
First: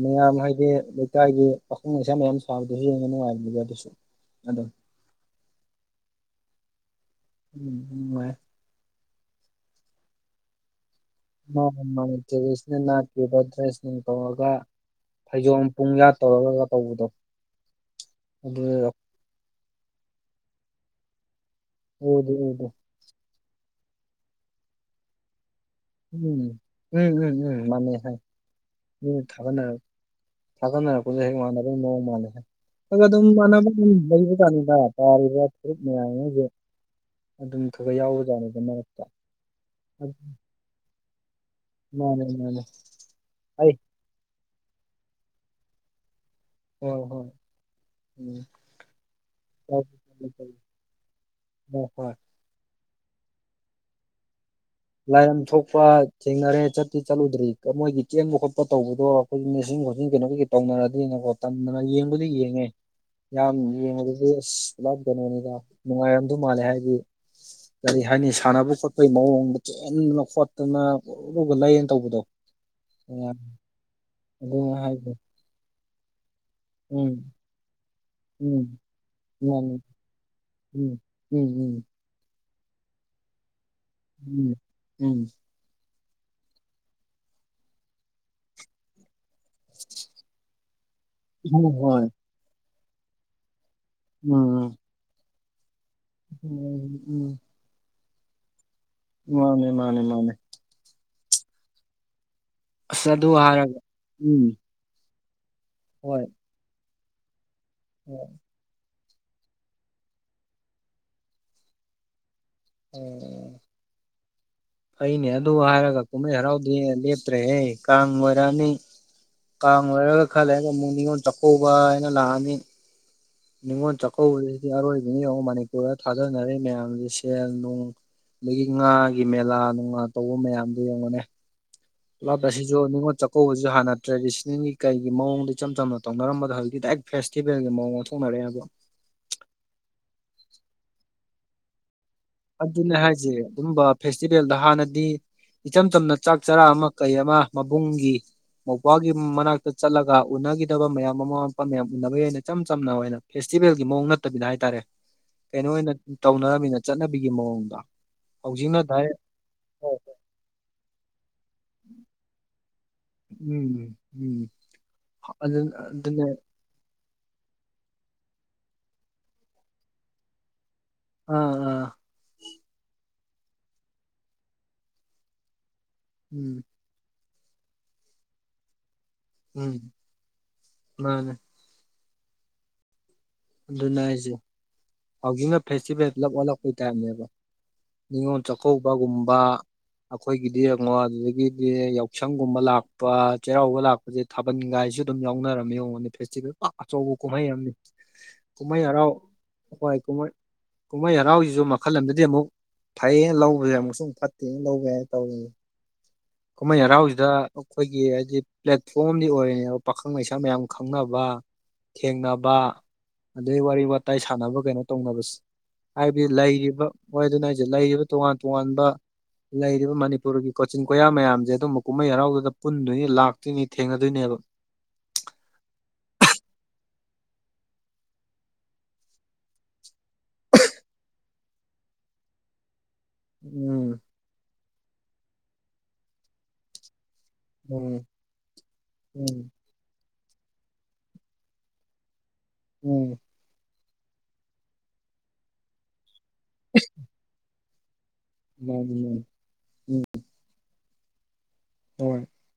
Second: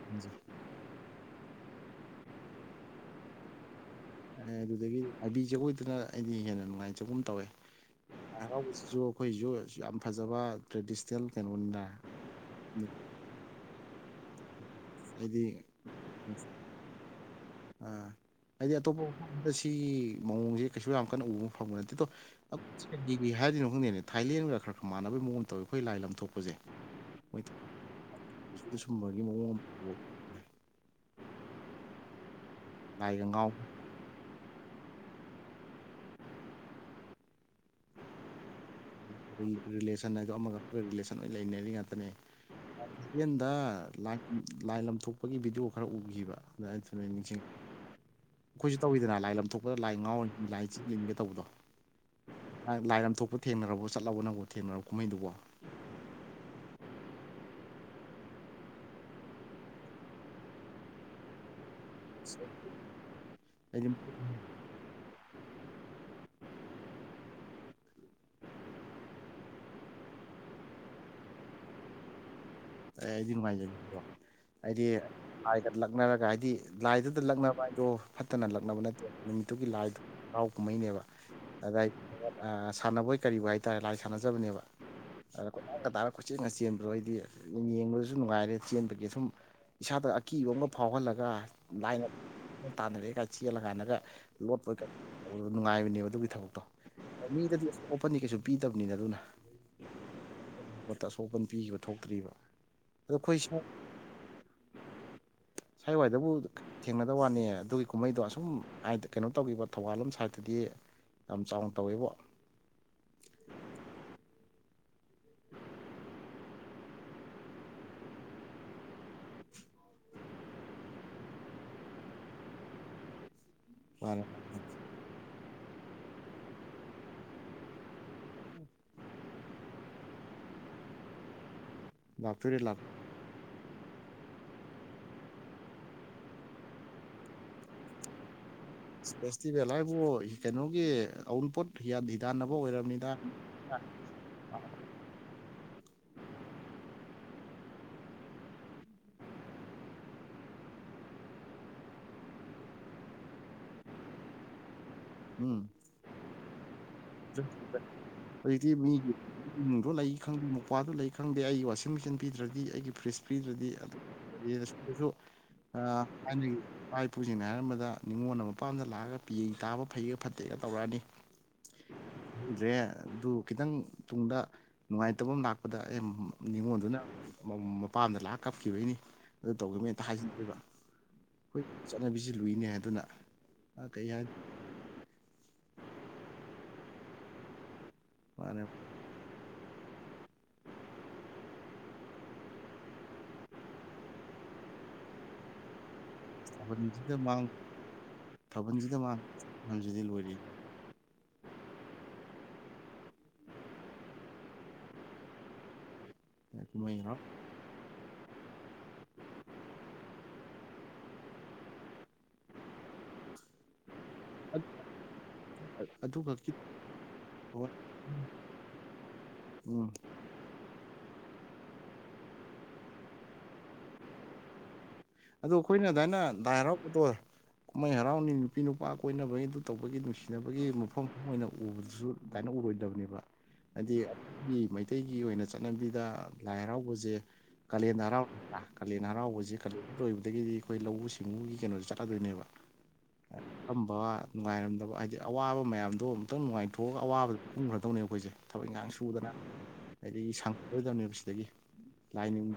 ꯃꯌꯥꯝ ꯍꯥꯏꯗꯤ ꯂꯩꯀꯥꯢꯒꯤ ꯄꯥꯈꯪ ꯂꯩꯁꯥ ꯃꯌꯥꯝ ꯁꯥꯕꯗꯁꯨ ꯌꯦꯡꯕ ꯅꯨꯡꯉꯥꯏꯕꯅꯤꯕ ꯑꯗꯨꯁꯨ ꯑꯦ ꯑꯗꯨꯝ ꯑꯗꯨꯗꯒꯤ ꯑꯥꯏꯕꯤ ꯖꯒꯣꯏꯗꯨꯅ ꯑꯩꯗꯤ ꯍꯦꯟꯅ ꯅꯨꯡꯉꯥꯏꯖꯒꯨꯝ ꯇꯧꯋꯦ ꯎꯝ ꯎꯝ ꯍꯣꯢ ꯂꯥꯢ ꯍꯔꯥꯎꯕꯁꯤꯁꯨ ꯑꯩꯈꯣꯏꯁꯨ ꯌꯥꯝ ꯐꯖꯕ ꯇ꯭ꯔꯦꯗꯤꯁꯅꯦꯜ ꯀꯩꯅꯣꯅꯤꯅ ꯃꯥꯅꯦꯃꯥꯅꯦ ꯅꯥꯄꯤꯤꯕꯗ꯭ꯔꯦ [inaudible] ꯁ ꯅ ꯇꯧꯔꯒ ꯐꯩꯖꯣꯝ ꯑꯩꯗꯤ ꯄꯨꯡꯌꯥꯠ ꯇꯧꯔꯒ ꯇꯧꯕꯗꯣ ꯑꯗꯨ ꯁꯤ ꯃꯑꯣꯡꯁꯦ ꯀꯩꯁꯨ ꯌꯥꯝ ꯀꯟꯅ ꯎꯕ ꯐꯪꯕ ꯅꯠꯇꯦꯗꯣ ꯎꯗꯤ ꯎꯗꯦ ꯀꯩ ꯍꯥꯏꯗꯣꯢꯅꯣ ꯈꯪꯗꯦꯅꯦ ꯊꯥꯏꯂꯦꯟꯒ ꯈꯔ ꯈꯔ ꯃꯥꯟꯅꯕꯩ ꯃꯥꯑꯣꯡ ꯇꯧꯋꯤ ꯑꯩꯈꯣꯏ ꯂꯥꯏ ꯎꯝ ꯂꯝꯊꯣꯛꯄꯁꯦ ꯎꯝ ꯎꯝ ꯃꯣꯏ ꯎꯝ ꯃꯥꯟꯅꯩ ꯁꯨꯝꯕꯒꯤ ꯃꯑꯣꯡ ꯇꯧꯋꯤ ꯊꯥꯒꯠꯅꯔꯛꯄꯁꯦ ꯍꯦꯛ ꯃꯥꯟꯅꯕ ꯃꯑꯣꯡ ꯃꯥꯜꯂꯦ ꯑꯗꯨꯒ ꯂꯥꯏꯒ ꯑꯗꯨꯝ ꯉꯥꯎ ꯃꯥꯟꯅꯕ ꯥꯅꯤꯗ ꯇꯥꯔꯤꯕ ꯐꯨꯔꯨꯞ ꯃꯌꯥꯝꯁꯦ ꯑꯗꯨꯝ ꯈꯔ ꯌꯥꯎꯕꯖꯠꯅꯤꯗ ꯃꯔꯛꯇ ꯔꯤꯂꯦꯁꯟ ꯑꯗꯨ ꯍꯥꯏꯗꯣ ꯑꯃ ꯑꯃꯒ ꯔꯤꯂꯦꯁꯟ ꯂꯣꯢ ꯂꯩꯅꯔꯤ ꯉꯥꯛꯇꯅꯦ ꯃꯥꯅꯦ ꯃꯥꯅꯦ ꯊꯥꯢꯂꯦꯟꯗ ꯑꯩ ꯂꯥꯏ ꯂꯝꯊꯣꯛꯄꯒꯤ ꯚꯤꯗꯤꯑꯣ ꯈꯔ ꯎꯈꯤꯕ ꯑꯗꯨꯗ ꯍꯣꯏ ꯊꯨꯅ ꯍꯣꯏ ꯅꯤꯡꯁꯤꯡꯉꯛꯕ ꯎꯝ ꯑꯩꯈꯣꯏꯁꯨ ꯇꯧꯋꯤꯗꯅ ꯂꯥꯏ ꯂꯝꯊꯣꯛꯄꯗ ꯂꯥꯏ ꯉꯥꯎꯔꯤꯅꯤ ꯂꯥꯏ ꯆꯤꯠ ꯌꯦꯟꯒꯦ ꯇꯧꯕꯗꯣ ꯍꯣꯢ ꯍꯣꯏ ꯂꯥꯏꯔꯝ ꯊꯣꯛꯄ ꯊꯦꯡꯅꯔꯕꯣ ꯆꯠꯂꯣ ꯅꯪꯕꯨ ꯊꯦꯡꯅꯔꯕꯣ ꯀꯨꯝꯍꯩꯗꯨꯕꯣ ꯂꯥꯏꯔꯝ ꯊꯣꯛꯄꯥ ꯄꯥ ꯊꯦꯡꯅꯔꯦ ꯆꯠꯇꯤ ꯆꯠꯂꯨꯗ꯭ꯔꯤ ꯃꯣꯏꯒꯤ ꯆꯦꯡꯕ ꯈꯣꯠꯄ ꯇꯧꯕꯗꯣ ꯑꯩꯈꯣꯏꯒꯤ ꯃꯦꯆꯤꯟ ꯈꯣꯠꯆꯤꯟ ꯀꯩꯅꯣ ꯇꯧꯅꯔꯗꯤꯅꯀꯣ ꯇꯥꯟꯗꯅ ꯌꯦꯡꯕꯗꯤ ꯌꯦꯡꯉꯦ ꯌꯥꯝ ꯑꯩꯗꯤ ꯌꯦꯡꯕꯗꯗꯤ ꯑꯁ ꯄꯨꯂꯞ ꯀꯩꯅꯣꯅꯤꯗ ꯅꯨꯡꯉꯥꯏꯔꯝꯗꯧ ꯃꯥꯜꯂꯦ ꯍꯥꯏꯗꯤ ꯀꯔꯤ ꯍꯥꯏꯅꯤ ꯁꯥꯟꯅꯕ ꯈꯣꯠꯄꯒꯤ ꯃꯑꯣꯡꯗ ꯆꯦꯟꯗꯅ ꯈꯣꯠꯇꯅ ꯎꯨꯔꯨ ꯎꯨꯔꯨ ꯂꯩꯅ ꯇꯧꯕꯗꯣ ꯑꯦ ꯑꯩꯗꯤ ꯅꯨꯡꯉꯥꯏꯖꯩꯗꯣ ꯍꯥꯏꯗꯤ ꯂꯥꯏꯒ ꯂꯛꯅꯔꯒ ꯍꯥꯏꯗꯤ ꯂꯥꯏꯗꯨꯗ ꯎꯝ ꯂꯛꯅꯕ ꯍꯥꯏꯗꯣ ꯐꯠꯇꯅ ꯎꯝ ꯂꯛꯅꯕ ꯅꯠꯇꯦ ꯅꯨꯃꯤꯠꯇꯨꯒꯤ ꯃꯥꯅꯤ ꯂꯥꯏꯗꯣ ꯍꯔꯥꯎ ꯎꯝ ꯀꯨꯝꯍꯩꯅꯦꯕ ꯎꯝ ꯎꯝ ꯑꯗꯥꯏ ꯁꯥꯟꯅꯕꯣꯏ ꯀꯔꯤꯕꯣꯢ ꯍꯥꯏꯇꯥꯔꯦ ꯂꯥꯏ ꯎꯝ ꯁꯥꯟꯅꯖꯕꯅꯦꯕ ꯎꯝ ꯑꯗ ꯀꯣꯢꯇꯥꯟꯒ ꯇꯥꯟꯅꯔꯒ ꯈꯨꯆꯦꯡꯒ ꯆꯦꯟꯕꯗꯣ ꯑꯩꯗꯤ ꯌꯦꯡꯕꯗꯁꯨ ꯅꯨꯡꯉꯥꯏꯔꯦ ꯆꯦꯟꯕꯒꯤ ꯁꯨꯝ ꯏꯁꯥꯗ ꯑꯀꯤꯕ ꯑꯃꯒ ꯐꯥꯎꯍꯜꯂꯒ ꯍꯣꯏ ꯍꯣꯏ ꯂꯥꯏꯅ ꯇꯥꯟꯅꯔꯛꯑꯦ ꯀꯥꯏ ꯆꯦꯜꯂ ꯀꯥꯟꯗꯒ ꯂꯣꯠꯄ ꯎꯝ ꯀꯩꯕꯣꯢ ꯅꯨꯡꯉꯥꯏꯕꯅꯦꯕ ꯑꯗꯨꯒꯤ ꯊꯕꯛꯇꯣ ꯎꯝ ꯎꯝ ꯃꯤꯗꯗꯤ ꯑꯋꯦꯠ ꯑꯀꯥꯟꯗꯤ ꯀꯩꯁꯨ ꯄꯤꯗꯕꯅꯤꯗ ꯑꯗꯨꯅ ꯃꯥꯅꯦ ꯃꯥꯅꯦ ꯃꯥꯅꯦ ꯑꯁꯣꯛꯄꯟ ꯄꯤꯈꯤꯕ ꯊꯣꯛꯇ꯭ꯔꯤꯕ ꯑꯁ ꯑꯗꯣ ꯑꯗꯨ ꯑꯩꯈꯣꯏ ꯁꯥ ꯍꯥꯔꯒ ꯎꯝ ꯍꯣꯏ ꯁꯥꯏꯋꯥꯏꯗꯕꯨ ꯊꯦꯡꯅꯗꯕ ꯋꯥꯅꯤ ꯑꯗꯨꯒꯤ ꯀꯨꯝꯍꯩꯗꯣ ꯑꯁꯨꯝ ꯍꯥꯏꯗ ꯀꯩꯅꯣ ꯇꯧꯈꯤꯕ ꯊꯧꯕꯥꯜꯂꯣꯝ ꯁꯥꯏꯠꯇꯗꯤ ꯌꯥꯝ ꯆꯥꯎꯅ ꯇꯧꯋꯦꯕꯣ ꯎꯝ ꯐꯩꯅꯦ ꯑꯗꯨ ꯍꯥꯏꯔꯒ ꯀꯨꯝꯍꯩ ꯍꯔꯥꯎꯗꯤ ꯂꯦꯞꯇ꯭ꯔꯦꯍꯦ ꯀꯥꯡ ꯑꯣꯏꯔꯛꯑꯅꯤ ꯀꯥꯡ ꯂꯣꯏꯔꯒ ꯈꯔ ꯂꯩꯔꯒ ꯑꯃꯨꯛ ꯅꯤꯉꯣꯜ ꯆꯥꯛꯀꯧꯕ ꯍꯥꯏꯅ ꯂꯥꯛꯑꯅꯤ ꯅꯤꯉꯣꯜ ꯃꯥꯅꯦ ꯆꯥꯛꯀꯧꯕꯁꯤꯗꯤ ꯑꯔꯣꯏꯕꯅꯤ ꯌꯦꯡꯉꯨ ꯃꯅꯤꯄꯨꯔꯗ ꯊꯥꯗꯅꯔꯤ ꯃꯌꯥꯝꯁꯤ ꯁꯦꯜ ꯅꯨꯡ ꯑꯗꯒꯤ ꯉꯥꯒꯤ ꯃꯦꯂꯥ ꯅꯨꯡꯂꯥ ꯇꯧꯕ ꯃꯌꯥꯝꯗꯨ ꯌꯦꯡꯉꯨꯅꯦ ꯄꯨꯂꯞ ꯂꯥꯛꯇꯣꯏꯔꯦ ꯂꯥꯛ ꯑꯁꯤꯁꯨ ꯅꯤꯡꯉꯣꯜ ꯀꯧꯕꯁꯤ ꯍꯥꯟꯅ ꯇ꯭ꯔꯦꯗꯤꯁꯟꯅꯜꯒꯤ ꯀꯩꯒꯤ ꯃꯑꯣꯡꯗ ꯏꯆꯝ ꯆꯝꯅ ꯇꯧꯅꯔꯝꯕꯗꯣ ꯍꯧꯖꯤꯛ ꯗꯥꯏꯔꯦꯛ ꯐꯦꯁꯇꯤꯚꯦꯜꯒꯤ ꯃꯑꯣꯡ ꯑꯃ ꯑꯣꯟꯊꯣꯛꯅꯔꯛꯑꯦꯕ ꯐꯦꯁꯇꯤꯚꯦꯜ ꯍꯥꯏꯕꯨ ꯀꯩꯅꯣꯒꯤ ꯑꯎꯨꯟꯄꯣꯠ ꯍꯤꯌꯥꯟ [inaudible] ꯊꯤꯗꯥꯟꯅꯕ ꯑꯗꯨꯅꯦ ꯑꯣꯏꯔꯕꯅꯤꯗ ꯍꯥꯏꯁꯦ ꯑꯗꯨꯝꯕ ꯐꯦꯁꯇꯤꯚꯦꯜꯗ ꯍꯥꯟꯅꯗꯤ ꯏꯆꯝ ꯆꯝꯅ ꯆꯥꯛ ꯆꯔꯥ ꯑꯃ ꯀꯩ ꯑꯃ ꯃꯕꯨꯡꯒꯤ ꯃꯧꯄꯨꯋꯥꯒꯤ ꯃꯅꯥꯛꯇ ꯆꯠꯂꯒ ꯎꯅꯈꯤꯗꯕ ꯃꯌꯥꯝ ꯃꯃꯥ ꯃꯄꯥ ꯃꯌꯥꯝ ꯎꯅꯕ ꯌꯥꯏꯅ ꯏꯆꯝ ꯆꯝꯅ ꯑꯣꯏꯅ ꯐꯦꯁꯇꯤꯚꯦꯜꯒꯤ ꯃꯑꯣꯡ ꯅꯠꯇꯕꯤꯗ ꯍꯥꯏꯇꯥꯔꯦ ꯀꯩꯅꯣ ꯑꯣꯏꯅ ꯇꯧꯅꯔꯃꯤꯅ ꯑꯩꯗꯤ [inaudible] ꯃꯤꯒꯤ ꯗꯥꯏꯔꯦꯛ ꯗꯣ ꯂꯩ ꯈꯪꯗꯦ ꯃꯧꯄꯧꯋꯥꯗꯨ ꯂꯩ ꯈꯪꯗꯦ ꯑꯩꯒꯤ ꯋꯥꯁꯤꯡ ꯃꯦꯆꯤꯟ ꯄꯤꯗ꯭ꯔꯗꯤ ꯑꯩꯒꯤ ꯐ꯭ꯔꯤꯖ ꯄꯤꯗꯔꯗꯤ ꯎꯝ ꯎꯝ ꯑꯁꯣꯝꯗꯁꯨ ꯑꯗꯨ ꯑꯗꯨꯅꯦ ꯊꯥꯢꯅ ꯒꯤ ꯏꯄꯥ ꯏꯄꯨꯁꯤꯡꯅ ꯍꯥꯏꯅꯔꯝꯕꯗ ꯅꯤꯡꯉꯣꯟꯅ ꯃꯄꯥꯝꯗ ꯂꯥꯛꯑꯒ ꯄꯤ ꯇꯥꯕ ꯐꯩꯒ ꯐꯠꯇꯦꯒ ꯇꯧꯔꯛꯑꯅꯤ ꯑ ꯑ ꯗ꯭ꯔꯦ ꯑꯗꯨ ꯈꯤꯇꯪ ꯇꯨꯡꯗ ꯅꯨꯡꯉꯥꯏꯇꯕ ꯑꯃ ꯂꯥꯛꯄ ꯗ ꯑ ꯎꯝ ꯅꯤꯉꯣꯟꯜꯗꯨꯅ ꯃꯄꯥꯝꯗ ꯂꯥꯛꯑ ꯀꯞꯈꯤꯕꯩꯅꯤ ꯑꯗꯨ ꯎꯝ ꯇꯧꯒꯕ ꯑꯦꯇ ꯍꯥꯏꯖꯤꯟꯗꯦꯕ ꯃꯥꯅꯦ ꯑꯩꯈꯣꯏ ꯆꯠꯅꯕꯤꯁꯤ ꯂꯨꯏꯅꯦ ꯑꯗꯨꯅ ꯑꯗꯨꯅ ꯀꯩ ꯑꯩꯁꯦ ꯍꯥꯏꯅꯤ ꯍꯧꯒꯤꯡꯅ ꯐꯦꯁꯇꯤꯚꯦꯜ ꯄꯨꯂꯞ ꯑꯣꯜꯂꯛꯄꯩ ꯇꯥꯔꯅꯦꯕ ꯅꯤꯉꯣꯜ ꯃꯥꯅ ꯆꯥꯛꯀꯧꯕꯒꯨꯝꯕ ꯑꯩꯈꯣꯏꯒꯤꯗꯤ ꯌꯦꯡꯉꯣ ꯑꯗꯨꯗꯒꯤꯗꯤ ꯌꯥꯎꯁꯪꯒꯨꯝꯕ ꯂꯥꯛꯄ ꯆꯩꯔꯥꯎꯕ ꯂꯥꯛꯄ ꯍꯧꯖꯤꯛ ꯊꯥꯕꯜꯒꯥꯏꯁꯨ ꯑꯗꯨꯝ ꯌꯥꯎꯅꯔꯝꯃꯦ ꯑꯩꯉꯣꯟꯗ ꯐꯦꯁꯇꯤꯚꯦꯜ ꯊꯥꯕꯜꯁꯤꯗ ꯑꯆꯧꯕ ꯃꯥꯡ ꯀꯨꯝꯍꯩ ꯑꯃꯅꯤ ꯀꯨꯝꯍꯩ ꯊꯥꯕꯜꯁꯤꯗ ꯍꯔꯥꯎ ꯃꯥꯡ ꯍꯣꯏ ꯃꯌꯥꯝꯁꯤꯗꯤ ꯀꯨꯝꯍꯩ ꯂꯣꯏꯔꯦ ꯀꯨꯝꯍꯩ ꯍꯔꯥꯎꯁꯤꯁꯨ ꯃꯈꯜ ꯑꯃꯗꯗꯤ ꯑꯃꯨꯛ ꯐꯩꯌꯦ ꯂꯧꯕꯁꯦ ꯑꯃꯨꯛꯁꯨ ꯐꯠꯇꯦ ꯂꯧꯕ ꯌꯥꯅ ꯇꯧꯔꯤ ꯀꯨꯝꯍꯩ ꯍꯔꯥꯎꯁꯤꯗ ꯑꯩꯈꯣꯏꯒꯤ ꯍꯥꯏꯗꯤ ꯄ꯭ꯂꯦꯠꯐꯣꯝꯗꯤ ꯑꯣꯏꯔꯤꯅꯦꯕ ꯄꯥꯈꯪ ꯂꯩꯩꯁꯥ ꯃꯌꯥꯝ ꯈꯪꯅꯕ ꯊꯦꯡꯅꯕ ꯑꯗꯩ ꯋꯥꯔꯤ ꯋꯥꯇꯥꯏ ꯁꯥꯟꯅꯕ ꯀꯩꯅꯣ ꯇꯧꯅꯕꯁꯦ ꯑꯗꯨ ꯍꯥꯏꯕꯗꯤ ꯈꯛꯀꯤ ꯂꯩꯔꯤꯕ ꯍꯥꯏꯗꯨꯅ ꯍꯥꯏꯁꯦ ꯂꯩꯔꯤꯕ ꯇꯣꯉꯥꯟ ꯇꯣꯉꯥꯟꯕ ꯎꯝ ꯂꯩꯔꯤꯕ ꯃꯅꯤꯄꯨꯔꯒꯤ ꯀꯣꯆꯤꯟ ꯀꯣꯏꯌꯥ ꯃꯌꯥꯝꯁꯦ ꯑꯗꯨꯝꯕ ꯀꯨꯝꯍꯩ ꯍꯔꯥꯎꯗꯨꯗ ꯄꯨꯟꯗꯣꯏꯅꯤ ꯂꯥꯛꯇꯣꯏꯅꯤ ꯊꯦꯡꯅꯗꯣꯏꯅꯦꯕ ꯑꯗꯨ ꯑꯩꯈꯣꯏꯅ ꯑꯗꯨꯗꯥꯃꯥꯏꯅ ꯗꯥꯏꯔꯥꯎꯗꯣ ꯀꯨꯝꯍꯩ ꯍꯔꯥꯎꯅꯤ ꯅꯨꯄꯤ ꯅꯨꯄꯥ ꯀꯣꯏꯅꯕꯒꯤ ꯑꯗꯨ ꯇꯧꯕꯒꯤ ꯅꯨꯡꯁꯤꯅꯕꯒꯤ ꯃꯐꯝ ꯑꯣꯏꯅ ꯎꯕꯗꯨꯁꯨ ꯑꯗꯨꯃꯥꯏꯅ ꯎꯔꯣꯏꯗꯕꯅꯦꯕ ꯍꯥꯏꯗꯤ ꯎꯝ ꯑꯩꯒꯤ ꯃꯩꯇꯩꯒꯤ ꯑꯣꯏꯅ ꯆꯠꯅꯕꯤꯗ ꯂꯥꯏ ꯍꯔꯥꯎꯕꯁꯦ ꯎꯝ ꯀꯥꯂꯦꯟꯗꯔꯥꯎ ꯀꯥꯂꯦꯟ ꯎꯝ ꯍꯔꯥꯎꯕꯁꯤ ꯂꯣꯏꯕꯗꯒꯤꯗꯤ ꯑꯩꯈꯣꯏ ꯂꯧꯎ ꯁꯤꯡꯎꯒꯤ ꯀꯩꯅꯣꯁꯦ ꯆꯠꯂꯗꯣꯏꯅꯦꯕ ꯎꯝ ꯊꯝꯕ ꯅꯨꯡꯉꯥꯏꯔꯝꯗꯕ ꯍꯥꯏꯗꯤ ꯑꯋꯥꯕ ꯃꯌꯥꯝꯗꯣ ꯈꯤꯇꯪ ꯅꯨꯡꯉꯥꯏꯊꯣꯛꯑꯒ ꯑꯋꯥꯕ ꯄꯨꯟꯈ꯭ꯔꯗꯧꯅꯦꯕ ꯑꯩꯈꯣꯏꯁꯦ ꯊꯕꯛ ꯏꯟꯈꯥꯡ ꯃꯥꯅꯤ ꯃꯥꯅꯤ ꯁꯨꯗꯅ ꯎꯝ ꯑꯗꯒꯤ ꯂꯣꯏꯗꯕꯅꯦꯕ ꯁꯤꯗꯒꯤ ꯍꯣꯏ ꯂꯥꯏꯅꯤꯡ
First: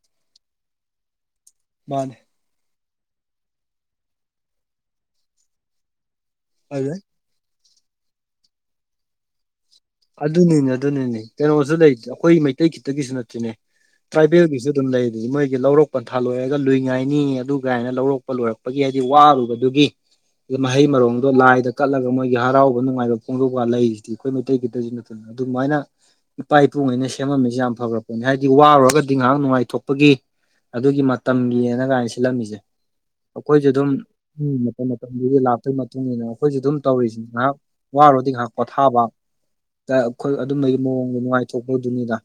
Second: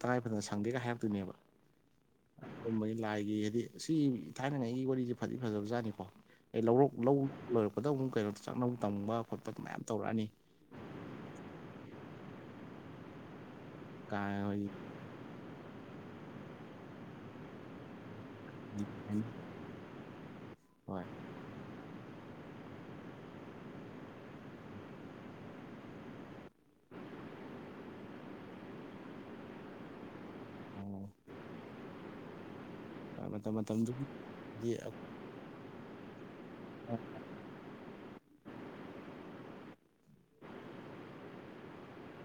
ꯇꯔꯥꯏ ꯐꯗꯅ ꯁꯪꯗꯦꯒ ꯍꯥꯏꯔꯛꯇꯣꯏꯅꯦꯕ ꯃꯥꯅꯦ ꯒꯨꯨꯝꯕꯒꯤ ꯂꯥꯏꯒꯤ ꯍꯥꯏꯗꯤ ꯁꯤ ꯊꯥꯏꯅꯉꯥꯏꯒꯤ ꯋꯥꯔꯤꯁꯦ ꯐꯗꯤ ꯐꯖꯕꯖꯥꯠꯅꯤꯀꯣ ꯑꯩ ꯂꯧꯔꯣꯛ ꯑꯗꯨꯗꯩ ꯂꯧ ꯂꯣꯏꯔꯛꯄꯗ ꯑꯃꯨꯛ ꯀꯩꯅꯣ ꯆꯥꯛꯅꯕ ꯇꯝꯕ ꯈꯣꯠꯄ ꯃꯌꯥꯝ ꯇꯧꯔꯒꯦ ꯑꯗꯨꯅꯤꯅꯦ ꯑꯗꯨꯅꯤꯅꯦ ꯀꯩꯅꯣꯁꯨ ꯂꯩꯇꯦ ꯑꯩꯈꯣꯏ ꯃꯩꯇꯩ ꯈꯤꯇꯒꯤꯁꯨ ꯅꯠꯇꯦꯅꯦ ꯀꯥ ꯍꯣꯏ ꯇ꯭ꯔꯥꯏꯕꯦꯜꯒꯤꯁꯨ ꯑꯗꯨꯝ ꯂꯩꯗꯗꯤ ꯃꯣꯏꯒꯤ ꯂꯧꯔꯛꯄ ꯊꯥꯂꯣꯛꯑꯒ ꯂꯨꯏ ꯉꯥꯏꯅꯤ ꯑꯗꯨ ꯀꯥꯏꯅ ꯂꯧꯔꯛꯄ ꯂꯣꯏꯔꯛꯄꯒꯤ ꯍꯥꯏꯗꯤ ꯋꯥꯔꯨꯕꯗꯨꯒꯤ ꯃꯍꯩ ꯍꯣꯏ ꯃꯔꯣꯡꯗꯣ ꯂꯥꯏꯗ ꯀꯠꯂꯒ ꯃꯣꯏꯒꯤ ꯍꯔꯥꯎꯕ ꯅꯨꯡꯉꯥꯏꯕ ꯐꯣꯡꯗꯣꯛꯑꯀ ꯂꯩꯔꯤꯁꯤꯗꯤ ꯑꯩꯈꯣꯏ ꯃꯩꯇꯩꯒꯤꯇꯁꯨ ꯅꯠꯇꯅ ꯑꯗꯨꯃꯥꯏꯅ ꯏꯄꯥ ꯏꯄꯨꯉꯩꯅ ꯁꯦꯝꯃꯝꯃꯤꯁꯦ ꯌꯥꯝ ꯐꯈ꯭ꯔ ꯄꯣꯠꯅꯤ ꯍꯥꯏꯗꯤ ꯋꯥꯔꯨꯔꯒꯗꯤ ꯉꯥꯏꯍꯥꯛ ꯅꯨꯡꯉꯥꯏꯊꯣꯛꯄꯒꯤ ꯑꯗꯨꯒꯤ ꯃꯇꯝꯒꯤꯅ ꯀꯥꯏꯅ ꯁꯤꯜꯂꯝꯃꯤꯁꯦ ꯃꯇꯝ ꯑꯩꯈꯣꯏꯁꯨ ꯑꯗꯨꯝ ꯃꯇꯝꯗꯨꯒꯤ ꯎꯝ ꯍꯥꯏꯗꯤ ꯃꯇꯝ ꯑꯩꯈꯣꯏꯅ ꯃꯇꯝꯒꯤꯗꯤ ꯂꯄ ꯑꯗꯨꯏ ꯃꯇꯨꯡ ꯏꯟꯅ ꯑꯩꯈꯣꯏꯁꯨ ꯑꯗꯨꯝ ꯇꯧꯔꯤꯁꯤ ꯉꯥꯏꯍꯥꯛ ꯋꯥꯔꯣꯗꯤ ꯉꯥꯏꯍꯥꯛ ꯄꯣꯊꯥꯕ ꯑꯩꯈꯣꯏ ꯑꯗꯨꯝꯕꯩꯒꯤ ꯃꯑꯣꯡꯗ ꯅꯨꯡꯉꯥꯏꯊꯣꯛꯄꯗꯨꯅꯤꯗ